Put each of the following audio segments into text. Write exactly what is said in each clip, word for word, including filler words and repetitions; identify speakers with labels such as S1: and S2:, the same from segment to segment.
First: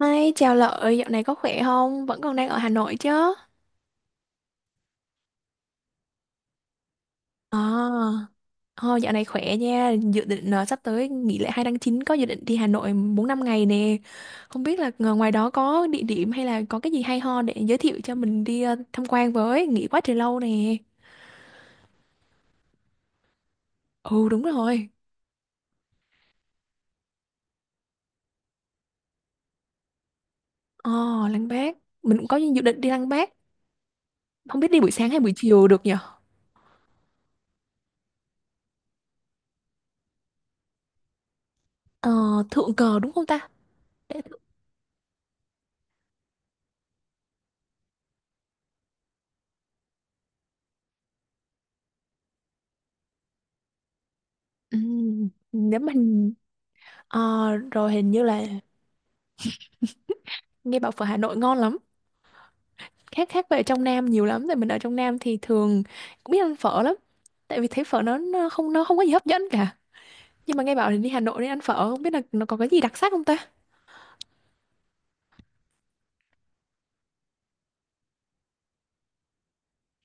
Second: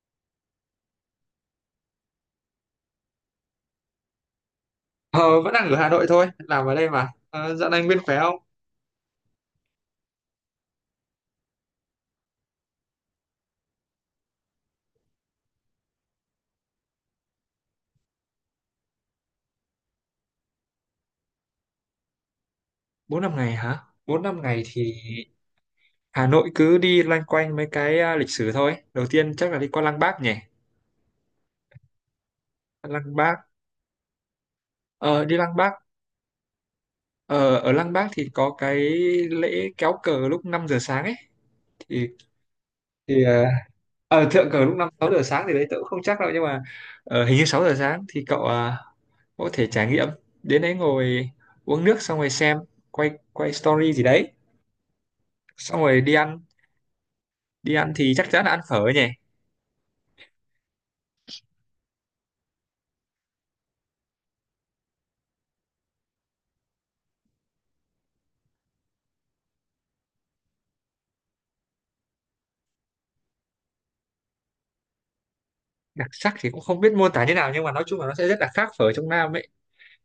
S1: Hi, chào Lợi, dạo này có khỏe không? Vẫn còn đang ở Hà Nội chứ?
S2: Ờ, Vẫn đang ở Hà Nội thôi, làm ở đây mà. Ờ, Dạo này Nguyên khỏe
S1: À,
S2: không?
S1: ờ, dạo này khỏe nha. Dự định ờ, sắp tới nghỉ lễ hai tháng chín có dự định đi Hà Nội bốn năm ngày nè. Không biết là ngờ ngoài đó có địa điểm hay là có cái gì hay ho để giới thiệu cho mình đi ờ, tham quan với, nghỉ quá trời lâu nè.
S2: Bốn năm ngày hả? Bốn
S1: Ừ, đúng
S2: năm ngày
S1: rồi.
S2: thì Hà Nội cứ đi loanh quanh mấy cái à, lịch sử thôi. Đầu tiên chắc là đi qua Lăng Bác nhỉ?
S1: ờ, Lăng Bác, mình cũng có dự định đi Lăng
S2: Lăng
S1: Bác,
S2: Bác,
S1: không biết đi buổi sáng hay
S2: ờ,
S1: buổi
S2: đi Lăng
S1: chiều
S2: Bác.
S1: được nhỉ?
S2: Ờ, Ở Lăng Bác thì có cái lễ kéo cờ lúc năm giờ sáng ấy. Thì,
S1: Ờ, Thượng Cờ đúng
S2: thì
S1: không
S2: ờ,
S1: ta? Để...
S2: ờ, thượng cờ lúc năm sáu giờ sáng thì đấy tớ cũng không chắc đâu. Nhưng mà ờ, hình như sáu giờ sáng thì cậu à, có thể trải nghiệm. Đến đấy ngồi uống nước xong rồi xem, quay quay story gì đấy.
S1: Ừ, nếu
S2: Xong rồi đi
S1: mình
S2: ăn
S1: ờ,
S2: đi
S1: rồi
S2: ăn
S1: hình
S2: thì
S1: như
S2: chắc
S1: là
S2: chắn là ăn phở nhỉ.
S1: nghe bảo phở Hà Nội ngon lắm, khác khác về ở trong Nam nhiều lắm. Tại mình ở trong Nam thì thường cũng biết ăn phở lắm, tại vì thấy phở nó, nó không nó không có gì hấp dẫn cả. Nhưng mà nghe bảo thì đi Hà Nội đi ăn phở, không biết là nó có cái gì đặc sắc không ta.
S2: Đặc sắc thì cũng không biết mô tả thế nào, nhưng mà nói chung là nó sẽ rất là khác phở trong Nam ấy.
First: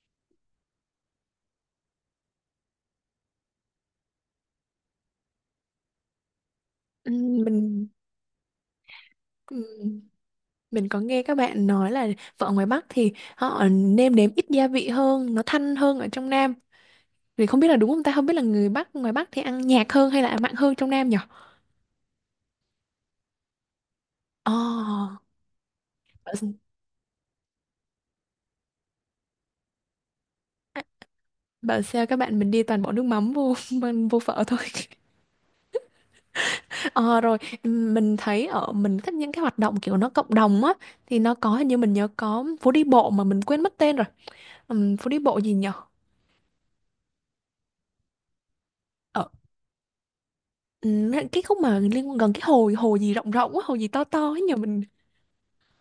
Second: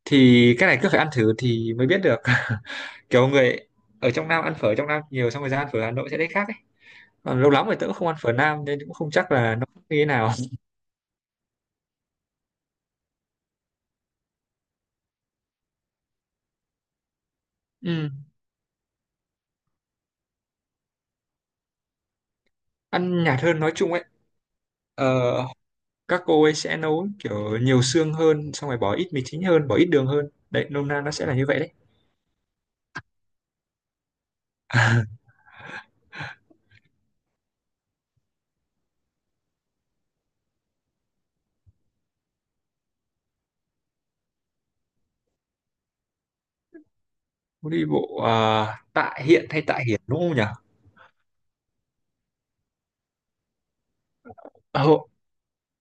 S2: Thì cái này cứ phải ăn thử thì mới biết được. Kiểu người ở trong Nam ăn phở trong Nam nhiều xong rồi ra ăn phở Hà Nội sẽ thấy khác ấy.
S1: Ừm,
S2: Còn lâu lắm rồi tớ
S1: mình
S2: cũng không ăn phở Nam nên cũng không chắc là nó như
S1: ừm,
S2: thế nào.
S1: mình có nghe các bạn nói là phở ngoài Bắc thì họ nêm nếm ít gia vị hơn, nó thanh hơn ở trong Nam. Thì không biết là đúng không
S2: Ừ,
S1: ta, không biết là người Bắc ngoài Bắc thì ăn nhạt hơn hay là mặn hơn trong Nam nhỉ.
S2: ăn nhạt hơn nói chung ấy.
S1: Ồ.
S2: Ờ, các
S1: bảo,
S2: cô ấy sẽ nấu kiểu nhiều xương hơn, xong rồi bỏ ít mì chính hơn, bỏ ít đường hơn đấy, nôm na nó sẽ là như vậy đấy.
S1: bảo sao các bạn mình đi toàn bỏ nước mắm vô vô phở thôi. Ờ, rồi ừm, mình thấy ở mình thích những cái hoạt động kiểu nó cộng đồng á, thì nó có hình như mình nhớ có phố đi bộ mà mình quên mất tên rồi. Ừm, phố đi bộ gì nhở?
S2: Phố đi bộ à, Tạ
S1: Ở
S2: Hiện hay Tạ Hiển đúng không
S1: ừm, Cái khúc mà liên gần cái hồ hồ gì rộng rộng á, hồ gì to to ấy nhờ mình.
S2: nhỉ?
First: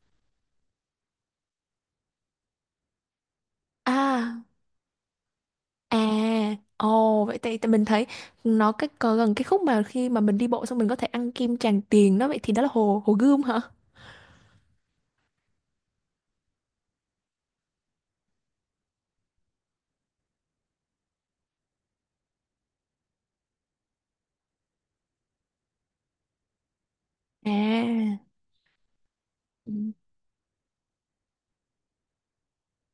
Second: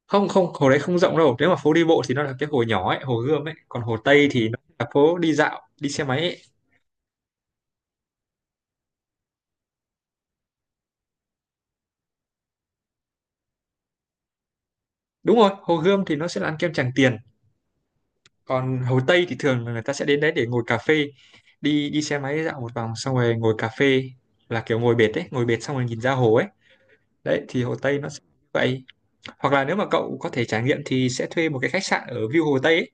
S2: Không, không hồ đấy không rộng đâu, nếu mà phố đi bộ thì nó là cái hồ nhỏ ấy, hồ Gươm ấy. Còn hồ Tây
S1: À.
S2: thì nó là phố đi dạo, đi
S1: À.
S2: xe máy ấy.
S1: Ồ, vậy thì, thì mình thấy nó cái có gần cái khúc mà khi mà mình đi bộ xong mình có thể ăn kim Tràng Tiền đó. Vậy thì đó là hồ hồ Gươm hả?
S2: Đúng rồi, hồ Gươm thì nó sẽ là ăn kem Tràng Tiền, còn hồ Tây thì thường là người ta sẽ đến đấy để ngồi cà phê, đi đi xe máy dạo một vòng xong rồi ngồi cà phê, là kiểu ngồi bệt ấy, ngồi bệt xong rồi nhìn ra hồ ấy. Đấy thì hồ Tây nó
S1: À,
S2: sẽ như vậy. Hoặc là
S1: ừ.
S2: nếu mà cậu có thể trải nghiệm thì sẽ thuê một cái khách sạn ở view hồ Tây ấy.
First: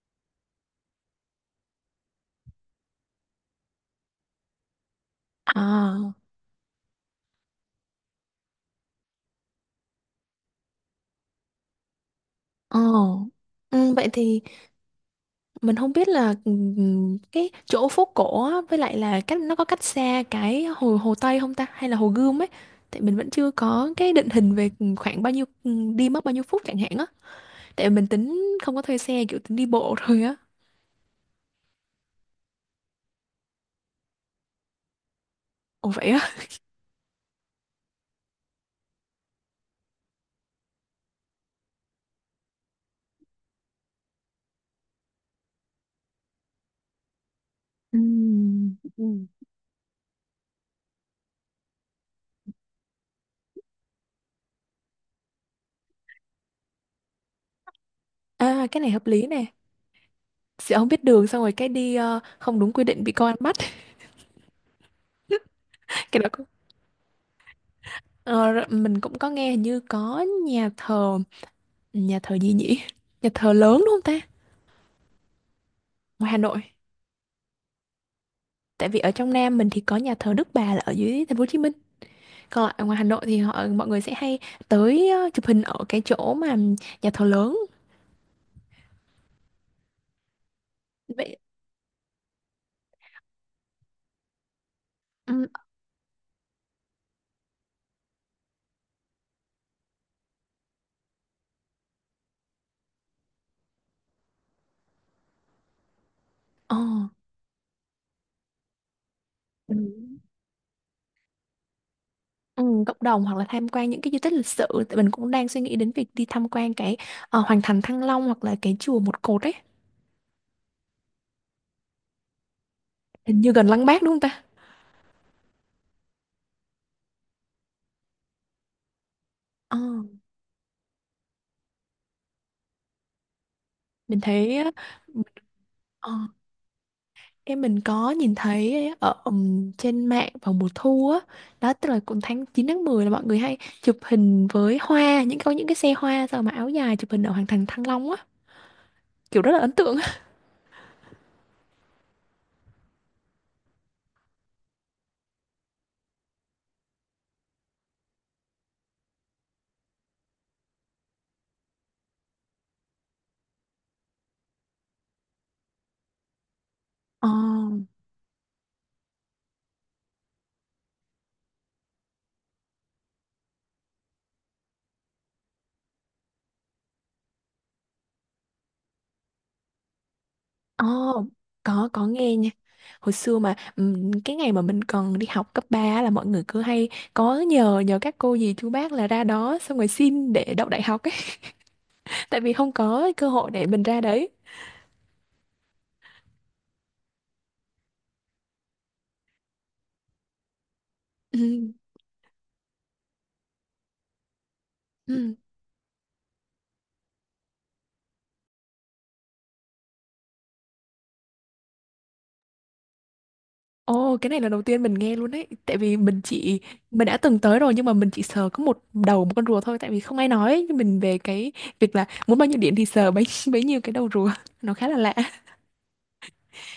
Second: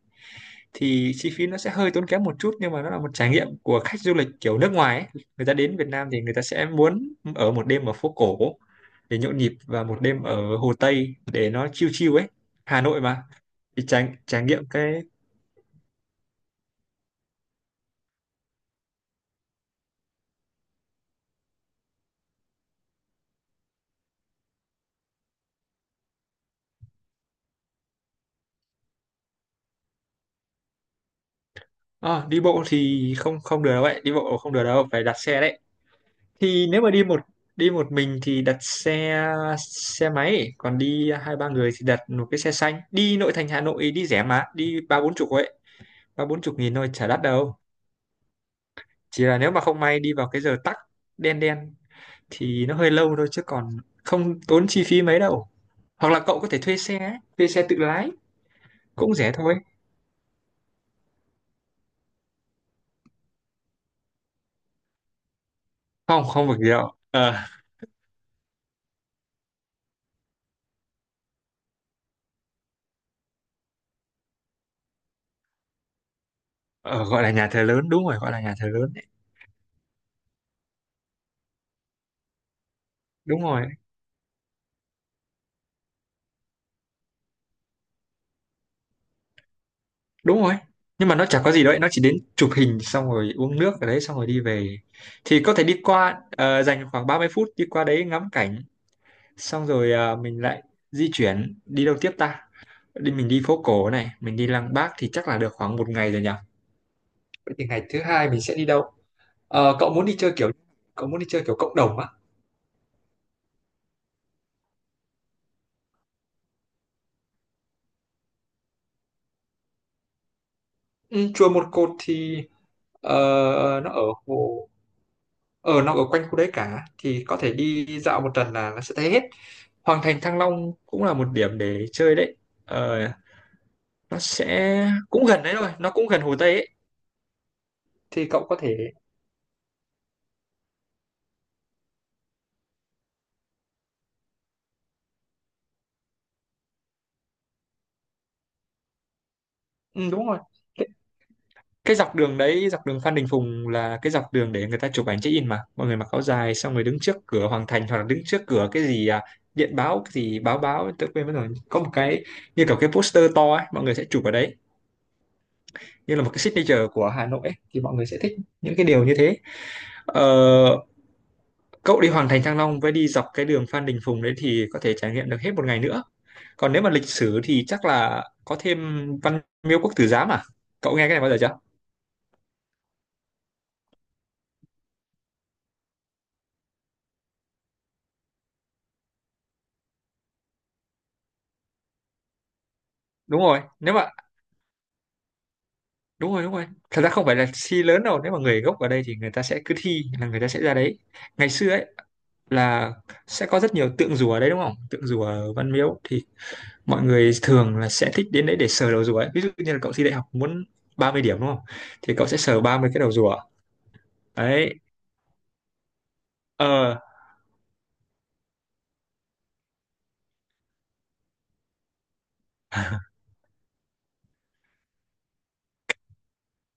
S2: Thì chi phí nó sẽ hơi tốn kém một chút, nhưng mà nó là một trải nghiệm của khách du lịch kiểu nước ngoài ấy. Người ta đến Việt Nam
S1: À.
S2: thì người ta sẽ muốn ở một đêm ở phố cổ để nhộn nhịp, và một đêm ở Hồ Tây để nó chill chill ấy.
S1: Ồ.
S2: Hà Nội mà. Thì
S1: Ừ, vậy
S2: trải
S1: thì
S2: trải nghiệm cái.
S1: mình không biết là ừm, cái chỗ phố cổ á, với lại là cách, nó có cách xa cái hồ hồ Tây không ta, hay là hồ Gươm ấy. Tại mình vẫn chưa có cái định hình về khoảng bao nhiêu, ừm, đi mất bao nhiêu phút chẳng hạn á. Tại vì mình tính không có thuê xe, kiểu tính đi bộ thôi á.
S2: Ờ, đi bộ thì không không được đâu, vậy đi bộ không được đâu, phải đặt xe đấy.
S1: Ồ vậy á?
S2: Thì nếu mà đi một đi một mình thì đặt xe, xe máy. Còn đi hai ba người thì đặt một cái xe xanh đi nội thành Hà Nội, đi rẻ mà, đi ba bốn chục ấy, ba bốn chục nghìn thôi, chả đắt đâu. Chỉ là nếu mà không may đi vào cái giờ tắc đen đen thì nó hơi lâu thôi, chứ còn không tốn chi phí mấy đâu. Hoặc là cậu có thể thuê xe ấy, thuê xe tự lái,
S1: À, cái này hợp
S2: cũng
S1: lý
S2: rẻ
S1: nè.
S2: thôi.
S1: Sẽ không biết đường, xong rồi cái đi ờ, không đúng quy định bị công an bắt. Cái
S2: không
S1: đó cũng-
S2: không được gì đâu. ờ
S1: ờ, Rồi mình cũng có nghe hình như có nhà thờ nhà thờ gì nhỉ? Nhà thờ lớn đúng không ta, ngoài Hà Nội?
S2: ờ, Gọi là nhà thờ lớn, đúng rồi, gọi là nhà thờ
S1: Tại
S2: lớn
S1: vì
S2: đấy.
S1: ở trong Nam mình thì có nhà thờ Đức Bà là ở dưới thành phố Hồ Chí Minh, còn lại ở ngoài Hà Nội thì
S2: Đúng
S1: họ
S2: rồi,
S1: mọi người sẽ hay tới ờ, chụp hình ở cái chỗ mà nhà thờ lớn.
S2: đúng rồi, nhưng mà nó
S1: Vậy.
S2: chả có gì đâu ấy, nó chỉ đến chụp hình xong rồi uống nước ở đấy xong rồi đi về. Thì
S1: Ừ.
S2: có thể đi qua, ờ, dành khoảng ba mươi phút đi qua đấy ngắm cảnh, xong rồi ờ, mình lại di chuyển đi đâu tiếp ta. Đi mình đi phố cổ này, mình đi Lăng Bác thì chắc là được khoảng một ngày rồi nhỉ.
S1: Ờ.
S2: Vậy thì ngày thứ hai mình sẽ đi đâu?
S1: Ừ.
S2: Ờ, cậu muốn đi chơi kiểu cậu muốn đi chơi kiểu cộng đồng á?
S1: Ừ, cộng đồng hoặc là tham quan những cái di tích lịch sử, tại mình cũng đang suy nghĩ đến việc đi tham quan cái ờ, Hoàng thành Thăng Long hoặc là cái chùa Một Cột ấy.
S2: Ừ, chùa Một Cột thì ờ,
S1: Hình như gần Lăng
S2: nó ở
S1: Bác đúng không ta?
S2: hồ ở nó ở quanh khu đấy cả, thì có thể đi dạo một tuần là nó sẽ thấy hết.
S1: Ờ,
S2: Hoàng thành Thăng Long cũng là một điểm để chơi đấy. Ờ, nó
S1: mình thấy
S2: sẽ cũng gần đấy thôi, nó cũng
S1: ờ,
S2: gần Hồ Tây ấy.
S1: em mình có
S2: Thì
S1: nhìn
S2: cậu có
S1: thấy
S2: thể
S1: ở ừm, trên mạng vào mùa thu á. Đó tức là cũng tháng chín tháng mười là mọi người hay chụp hình với hoa, những có những cái xe hoa sao mà áo dài chụp hình ở Hoàng thành Thăng Long á, kiểu rất là ấn tượng á.
S2: ừ, đúng rồi. Cái dọc đường đấy, dọc đường Phan Đình Phùng là cái dọc đường để người ta chụp ảnh check-in, mà mọi người mặc áo dài xong rồi đứng trước cửa Hoàng Thành, hoặc là đứng trước cửa cái gì à, điện báo cái gì báo báo tôi quên mất rồi, có một cái như kiểu cái poster to ấy, mọi người sẽ chụp ở đấy như là một cái signature của Hà
S1: Ờ.
S2: Nội ấy, thì mọi người sẽ thích những cái điều như thế. ờ, Cậu đi Hoàng Thành Thăng Long với đi dọc cái đường Phan Đình Phùng đấy thì có thể trải nghiệm được hết một ngày nữa. Còn nếu mà lịch sử thì chắc là có thêm Văn Miếu Quốc Tử Giám à,
S1: Ờ,
S2: cậu nghe cái này bao giờ chưa?
S1: có có nghe nha. Hồi xưa mà ừm, cái ngày mà mình còn đi học cấp ba á là mọi người cứ hay có nhờ nhờ các cô dì chú bác là ra đó xong rồi xin để đậu đại học ấy, tại vì không có cơ
S2: Đúng
S1: hội
S2: rồi,
S1: để mình
S2: nếu
S1: ra
S2: mà
S1: đấy.
S2: đúng rồi, đúng rồi, thật ra không phải là thi lớn đâu, nếu mà người gốc ở đây thì người ta sẽ cứ thi là người ta sẽ ra đấy.
S1: Ừ.
S2: Ngày xưa ấy là sẽ có rất nhiều tượng rùa ở đấy, đúng không, tượng rùa
S1: Ừ.
S2: ở Văn Miếu thì mọi người thường là sẽ thích đến đấy để sờ đầu rùa ấy. Ví dụ như là cậu thi đại học muốn ba mươi điểm đúng không, thì cậu sẽ sờ ba mươi cái đầu rùa
S1: Ồ, cái này là đầu
S2: đấy.
S1: tiên mình nghe luôn đấy. Tại vì mình chỉ
S2: ờ
S1: mình đã từng tới rồi nhưng mà mình chỉ sờ có một đầu một con rùa thôi tại vì không ai nói ấy. Nhưng mình về cái việc là muốn bao nhiêu điện thì sờ bấy bấy nhiêu cái đầu rùa. Nó khá là lạ.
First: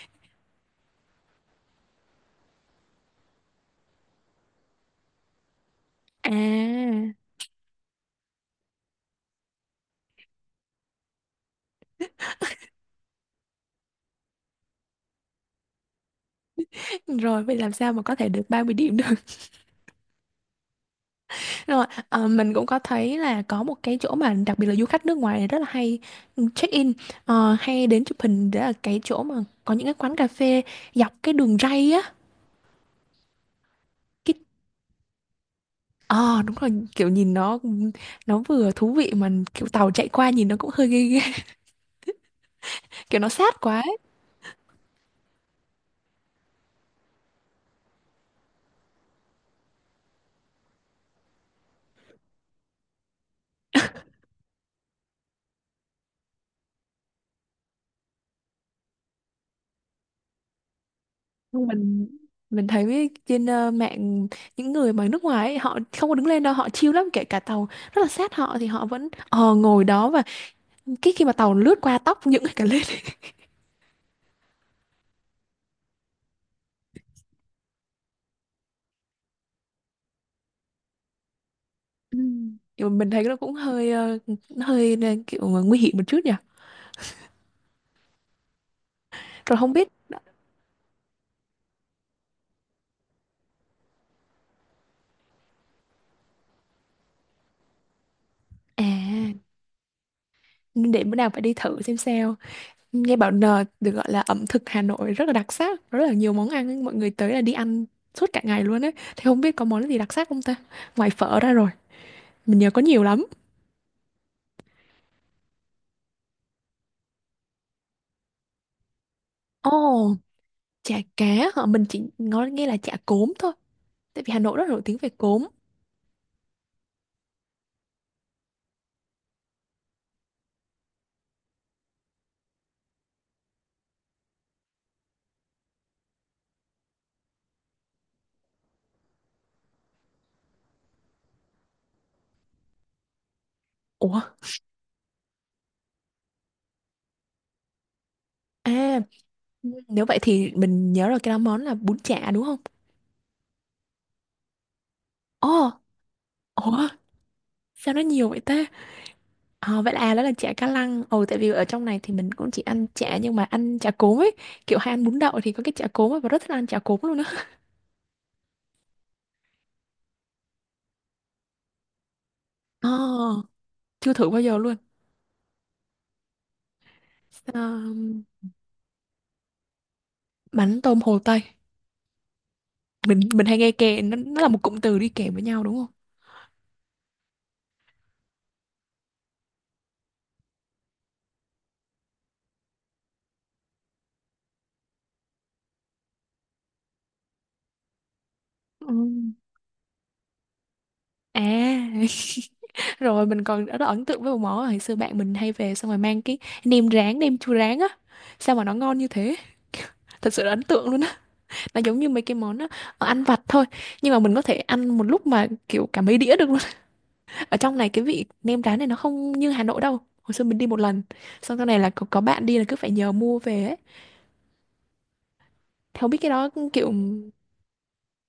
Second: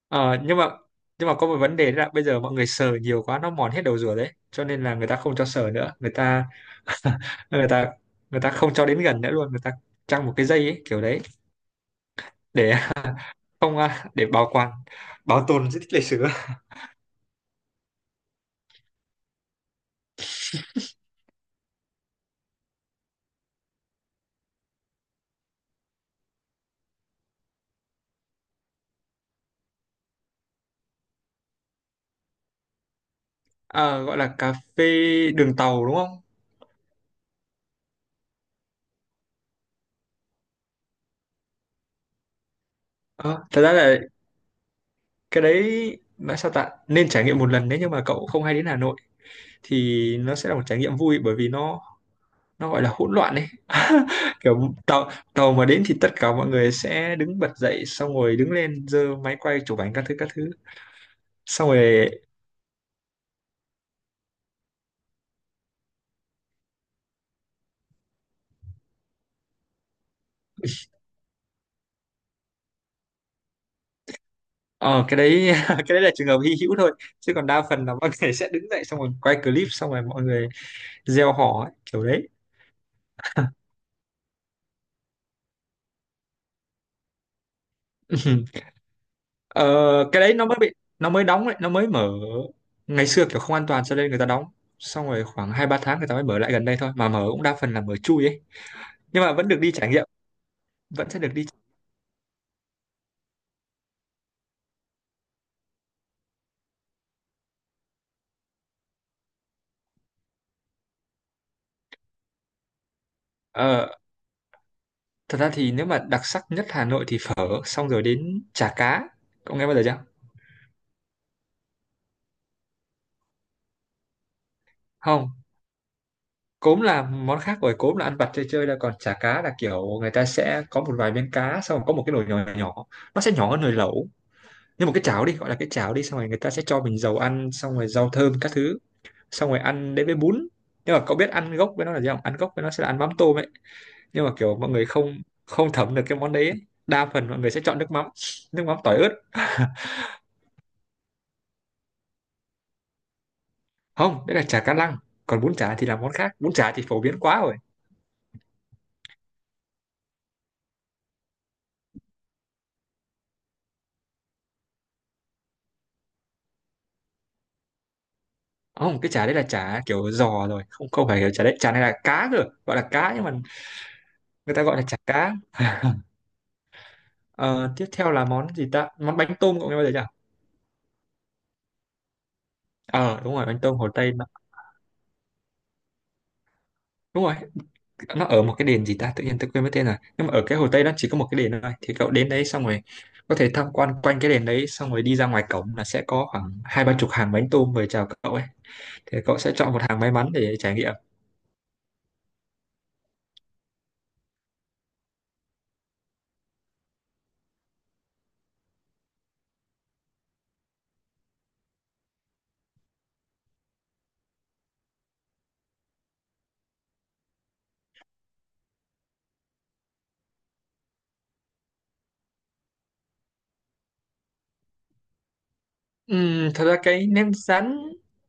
S2: ờ, nhưng mà nhưng mà có một vấn đề đó là bây giờ mọi người sờ nhiều quá nó mòn hết đầu rùa đấy, cho nên là người ta không cho sờ nữa, người ta
S1: À,
S2: người ta người ta không cho đến gần nữa luôn. Người ta trăng một cái dây ấy, kiểu đấy, để không à, để bảo quản, bảo tồn di tích lịch sử á.
S1: rồi vậy làm sao mà có thể được ba mươi điểm được. Rồi, ờ, mình cũng có thấy là có một cái chỗ mà đặc biệt là du khách nước ngoài rất là hay check-in, ờ, hay đến chụp hình, đó là cái chỗ mà có những cái quán cà phê dọc cái đường ray á.
S2: À, gọi là
S1: cái
S2: cà phê đường tàu đúng không?
S1: Ờ đúng rồi, kiểu nhìn nó nó vừa thú vị mà kiểu tàu chạy qua nhìn nó cũng hơi ghê ghê, kiểu nó
S2: Ờ,
S1: sát
S2: thật ra
S1: quá ấy.
S2: là cái đấy nó sao ta, nên trải nghiệm một lần nếu như mà cậu không hay đến Hà Nội, thì nó sẽ là một trải nghiệm vui, bởi vì nó nó gọi là hỗn loạn ấy. Kiểu tàu tàu mà đến thì tất cả mọi người sẽ đứng bật dậy, xong rồi đứng lên giơ máy quay chụp ảnh các thứ các thứ,
S1: Nhưng
S2: xong
S1: mình
S2: rồi
S1: mình thấy trên ờ, mạng, những người mà nước ngoài ấy, họ không có đứng lên đâu, họ chill lắm, kể cả tàu rất là sát họ thì họ vẫn ờ ngồi đó, và cái khi mà tàu lướt qua tóc những cái cả lên.
S2: ờ cái đấy cái đấy là trường hợp hy hữu thôi. Chứ còn đa phần là mọi người sẽ đứng dậy xong rồi quay clip, xong rồi mọi người gieo hò ấy, kiểu
S1: Ừ.
S2: đấy.
S1: Kiểu mình thấy nó cũng hơi ờ, nó hơi, ờ, kiểu ờ, nguy hiểm một chút nhỉ. Rồi
S2: Ờ,
S1: không biết.
S2: cái đấy nó mới bị nó mới đóng đấy, nó mới mở. Ngày xưa kiểu không an toàn cho nên người ta đóng, xong rồi khoảng hai ba tháng người ta mới mở lại gần đây thôi, mà mở cũng đa phần là mở chui ấy,
S1: À,
S2: nhưng mà vẫn được đi trải nghiệm,
S1: để
S2: vẫn
S1: bữa
S2: sẽ
S1: nào
S2: được
S1: phải
S2: đi.
S1: đi thử xem sao. Nghe bảo n được gọi là ẩm thực Hà Nội rất là đặc sắc, rất là nhiều món ăn ấy, mọi người tới là đi ăn suốt cả ngày luôn ấy. Thì không biết có món gì đặc sắc không ta? Ngoài phở ra rồi, mình nhớ có nhiều lắm.
S2: ờ, Thật ra thì nếu mà đặc sắc nhất Hà Nội thì phở, xong rồi đến chả cá, cậu nghe
S1: Ồ,
S2: bao giờ chưa?
S1: chả cá hả? Mình chỉ nói nghe là chả cốm thôi, tại vì Hà Nội rất nổi tiếng về
S2: Không,
S1: cốm.
S2: cốm là món khác rồi, cốm là ăn vặt chơi chơi, là còn chả cá là kiểu người ta sẽ có một vài miếng cá, xong rồi có một cái nồi nhỏ nhỏ, nó sẽ nhỏ hơn nồi lẩu, như một cái cháo đi, gọi là cái cháo đi, xong rồi người ta sẽ cho mình dầu ăn, xong rồi rau thơm các thứ, xong rồi ăn đến với bún. Nhưng mà cậu biết ăn gốc với nó là gì không, ăn gốc với nó sẽ là ăn mắm tôm ấy,
S1: Ủa,
S2: nhưng mà kiểu mọi người không không thấm được cái món đấy ấy. Đa phần mọi người sẽ chọn nước mắm, nước mắm tỏi
S1: à,
S2: ớt.
S1: nếu vậy thì mình nhớ rồi, cái đó món là bún chả đúng không?
S2: Không, đấy là chả cá lăng, còn bún
S1: Ồ.
S2: chả thì là món khác, bún chả thì
S1: Ủa,
S2: phổ biến quá rồi.
S1: sao nó nhiều vậy ta? Ờ, vậy là à, đó là chả cá lăng. Ồ, tại vì ở trong này thì mình cũng chỉ ăn chả nhưng mà ăn chả cốm ấy. Kiểu hay ăn bún đậu thì có cái chả cốm ấy, và rất thích ăn chả cốm luôn á.
S2: Không, cái chả đấy là chả kiểu giò rồi, không, không phải kiểu chả đấy, chả này là cá rồi, gọi
S1: Ờ,
S2: là cá nhưng mà
S1: chưa thử bao
S2: người
S1: giờ
S2: ta
S1: luôn.
S2: gọi là chả cá.
S1: Ờ,
S2: Ờ, tiếp theo là món gì ta, món bánh tôm, cậu nghe bao giờ chưa?
S1: bánh tôm Hồ Tây. Mình
S2: ờ Đúng
S1: mình
S2: rồi,
S1: hay
S2: bánh
S1: nghe
S2: tôm Hồ
S1: kèm
S2: Tây.
S1: nó, nó là một cụm từ đi kèm với nhau đúng không?
S2: Đúng rồi, nó ở một cái đền gì ta, tự nhiên tôi quên mất tên rồi, nhưng mà ở cái Hồ Tây nó chỉ có một cái đền thôi, thì cậu đến đấy xong rồi có thể tham quan quanh cái đền đấy, xong rồi đi ra ngoài cổng là sẽ có khoảng hai ba chục hàng bánh tôm mời chào cậu ấy.
S1: Ừ.
S2: Thì cậu sẽ chọn một hàng may mắn để trải nghiệm.
S1: À, rồi mình còn rất là ấn tượng với một món là hồi xưa bạn mình hay về xong rồi mang cái nem rán, nem chua rán á. Sao mà nó ngon như thế? Thật sự là ấn tượng luôn. Nó giống như mấy cái món ờ, ờ, ăn vặt thôi, nhưng mà mình có thể ăn một lúc mà kiểu cả mấy đĩa được luôn. Ở trong này cái vị nem rán này nó không như Hà Nội đâu. Hồi xưa mình đi một lần, xong sau này là có, có bạn đi là cứ phải nhờ mua về ấy. Thế biết cái đó
S2: Ừm, thật ra
S1: kiểu
S2: cái nem rán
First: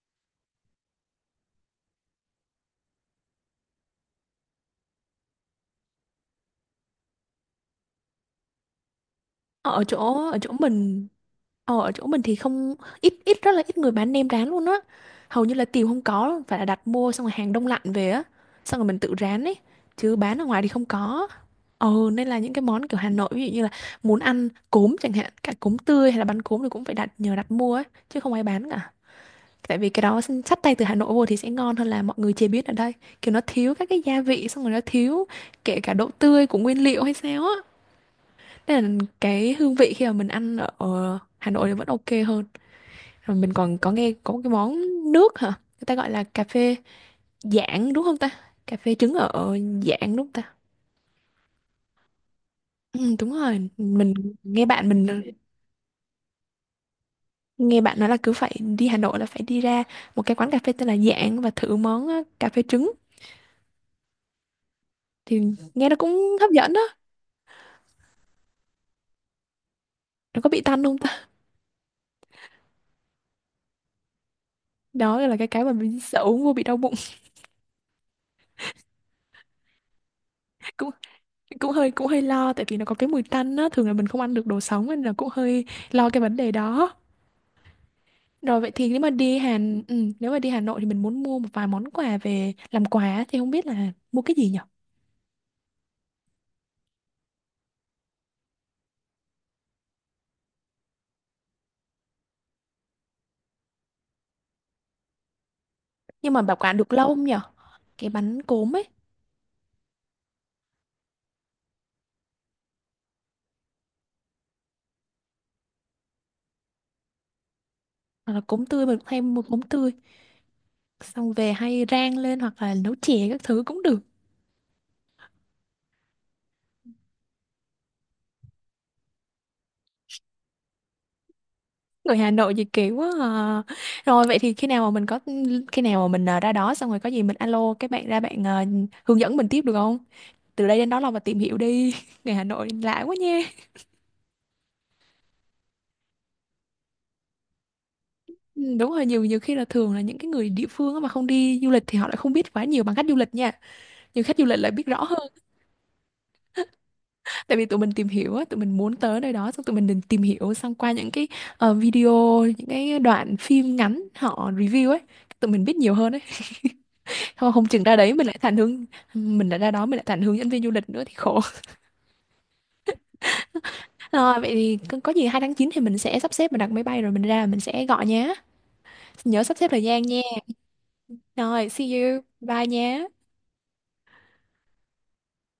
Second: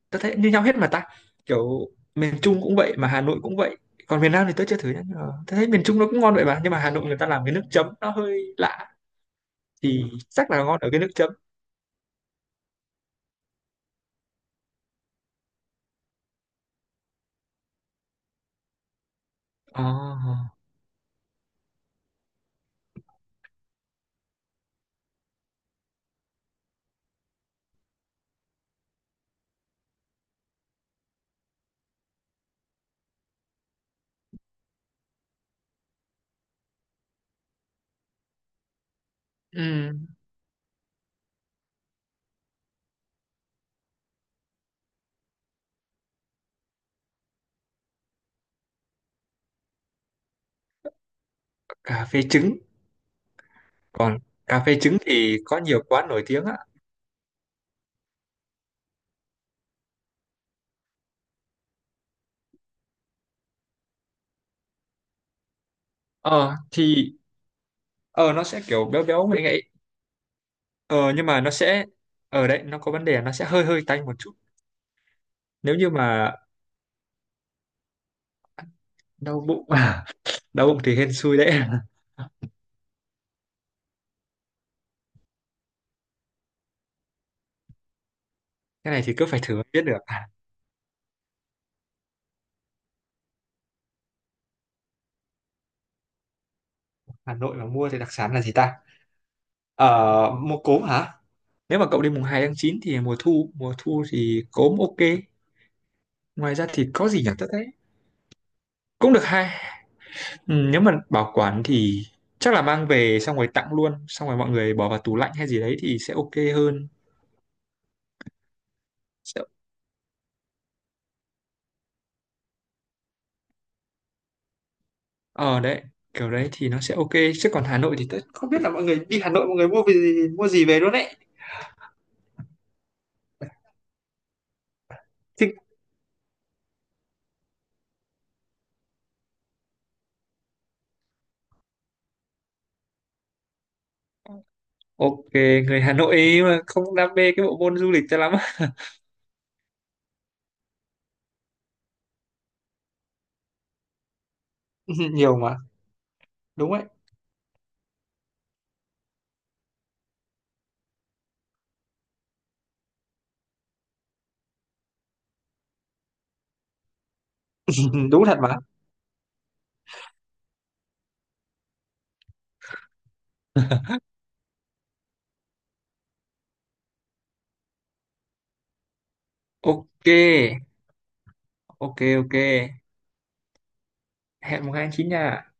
S2: tôi thấy như nhau hết mà ta, kiểu miền Trung cũng vậy mà Hà Nội cũng vậy. Còn miền Nam thì tôi chưa thử nhá, nhưng mà tôi thấy miền Trung nó cũng ngon vậy mà, nhưng mà Hà Nội người ta làm cái nước chấm nó hơi lạ,
S1: ở
S2: thì
S1: chỗ ở chỗ
S2: chắc là ngon ở cái
S1: mình.
S2: nước chấm.
S1: Ờ, ở chỗ mình thì không ít ít rất là ít người bán nem rán luôn á, hầu như là tìm không có, phải là đặt mua xong rồi hàng đông lạnh về á, xong rồi mình tự rán ấy,
S2: Ờ.
S1: chứ bán ở ngoài thì không có. Ờ, nên là những cái món kiểu Hà Nội, ví dụ như là muốn ăn cốm chẳng hạn, cả cốm tươi hay là bánh cốm thì cũng phải đặt, nhờ đặt mua ấy, chứ không ai bán cả. Tại vì cái đó xin- xách tay từ Hà Nội vô thì sẽ ngon hơn là mọi người chế biến ở đây, kiểu nó thiếu các cái gia vị, xong rồi nó thiếu kể cả độ tươi của nguyên liệu hay sao á, nên là cái hương vị khi
S2: Ừm,
S1: mà mình ăn ở ở Hà Nội thì vẫn ok hơn. Rồi mình còn có nghe có một cái món nước hả? Người ta gọi là cà phê Giảng đúng không ta? Cà phê trứng ở Giảng đúng không ta?
S2: cà phê trứng.
S1: Ừ, đúng rồi, mình
S2: Còn cà
S1: nghe
S2: phê
S1: bạn
S2: trứng
S1: mình
S2: thì có nhiều quán nổi tiếng á.
S1: nghe bạn nói là cứ phải đi Hà Nội là phải đi ra một cái quán cà phê tên là Giảng và thử món ờ, cà phê trứng, thì nghe nó cũng hấp
S2: Ờ
S1: dẫn đó.
S2: thì ờ Nó sẽ kiểu béo béo ngậy ngậy.
S1: Nó có bị tanh
S2: ờ
S1: không
S2: nhưng
S1: ta?
S2: mà nó sẽ, ở đấy nó có vấn đề là nó sẽ hơi hơi tanh một chút.
S1: Đó là cái cái mà
S2: Nếu như
S1: mình sợ
S2: mà
S1: uống vô bị đau bụng.
S2: đau bụng, đau bụng
S1: Cũng
S2: thì hên xui đấy.
S1: cũng hơi cũng hơi lo tại vì nó có cái mùi tanh á, thường là mình không ăn được đồ sống nên là cũng hơi lo cái vấn đề đó. Rồi vậy thì
S2: Cái
S1: nếu
S2: này
S1: mà
S2: thì cứ
S1: đi
S2: phải thử
S1: Hà
S2: mới biết được.
S1: Ừ,
S2: À,
S1: nếu mà đi Hà Nội thì mình muốn mua một vài món quà về làm quà thì không biết là mua cái gì nhở.
S2: Hà Nội mà mua thì đặc sản là gì ta, ờ mua cốm hả? Nếu mà cậu đi mùng hai tháng chín thì mùa thu, mùa thu thì cốm ok.
S1: Nhưng mà bảo
S2: Ngoài ra
S1: quản
S2: thì
S1: được lâu
S2: có
S1: không
S2: gì nhỉ,
S1: nhở?
S2: tất đấy
S1: Cái bánh cốm ấy,
S2: cũng được hai. Ừ, nếu mà bảo quản thì chắc là mang về xong rồi tặng luôn, xong rồi mọi người bỏ vào tủ lạnh hay gì đấy thì sẽ ok hơn.
S1: hoặc là cốm tươi, mình hay mua
S2: Sẽ-
S1: cốm tươi. Xong về hay rang lên hoặc là nấu chè các thứ cũng được.
S2: ờ đấy kiểu đấy thì nó sẽ ok. Chứ còn Hà Nội thì tớ không biết là mọi người đi Hà Nội mọi người mua về gì mua gì về luôn đấy.
S1: Người Hà Nội gì kỳ quá à. Rồi vậy thì khi nào mà mình có,
S2: Chứ
S1: khi nào mà mình à, ra đó xong rồi có gì mình alo các bạn ra, bạn à, hướng dẫn mình tiếp được không? Từ đây đến đó là mà tìm hiểu đi. Người Hà Nội lạ quá nha.
S2: ok. Người Hà Nội ấy mà không đam mê cái bộ môn du lịch cho lắm.
S1: Ừ, đúng rồi, nhiều nhiều khi là thường là những cái người địa phương á mà không đi du lịch thì họ lại không biết quá nhiều bằng khách du lịch nha, nhưng khách du lịch lại biết rõ hơn.
S2: Nhiều mà, đúng đấy.
S1: Tại vì tụi mình tìm hiểu á, tụi mình muốn tới nơi đó xong tụi mình định tìm hiểu xong qua những cái ờ, video, những cái đoạn phim ngắn họ review ấy, tụi mình biết nhiều hơn ấy. không, không chừng ra đấy
S2: Đúng
S1: mình lại
S2: thật mà.
S1: thành hướng mình lại ra đó mình lại thành hướng dẫn viên du lịch nữa thì khổ. Rồi vậy thì có có gì hai tháng chín thì mình sẽ sắp xếp, mình đặt máy bay rồi mình ra, mình sẽ gọi nhé. Nhớ sắp xếp thời gian
S2: Ok.
S1: nha. Rồi, see
S2: Ok.
S1: you,
S2: Ok,
S1: bye nhé.
S2: hẹn mùng hai tháng chín nha.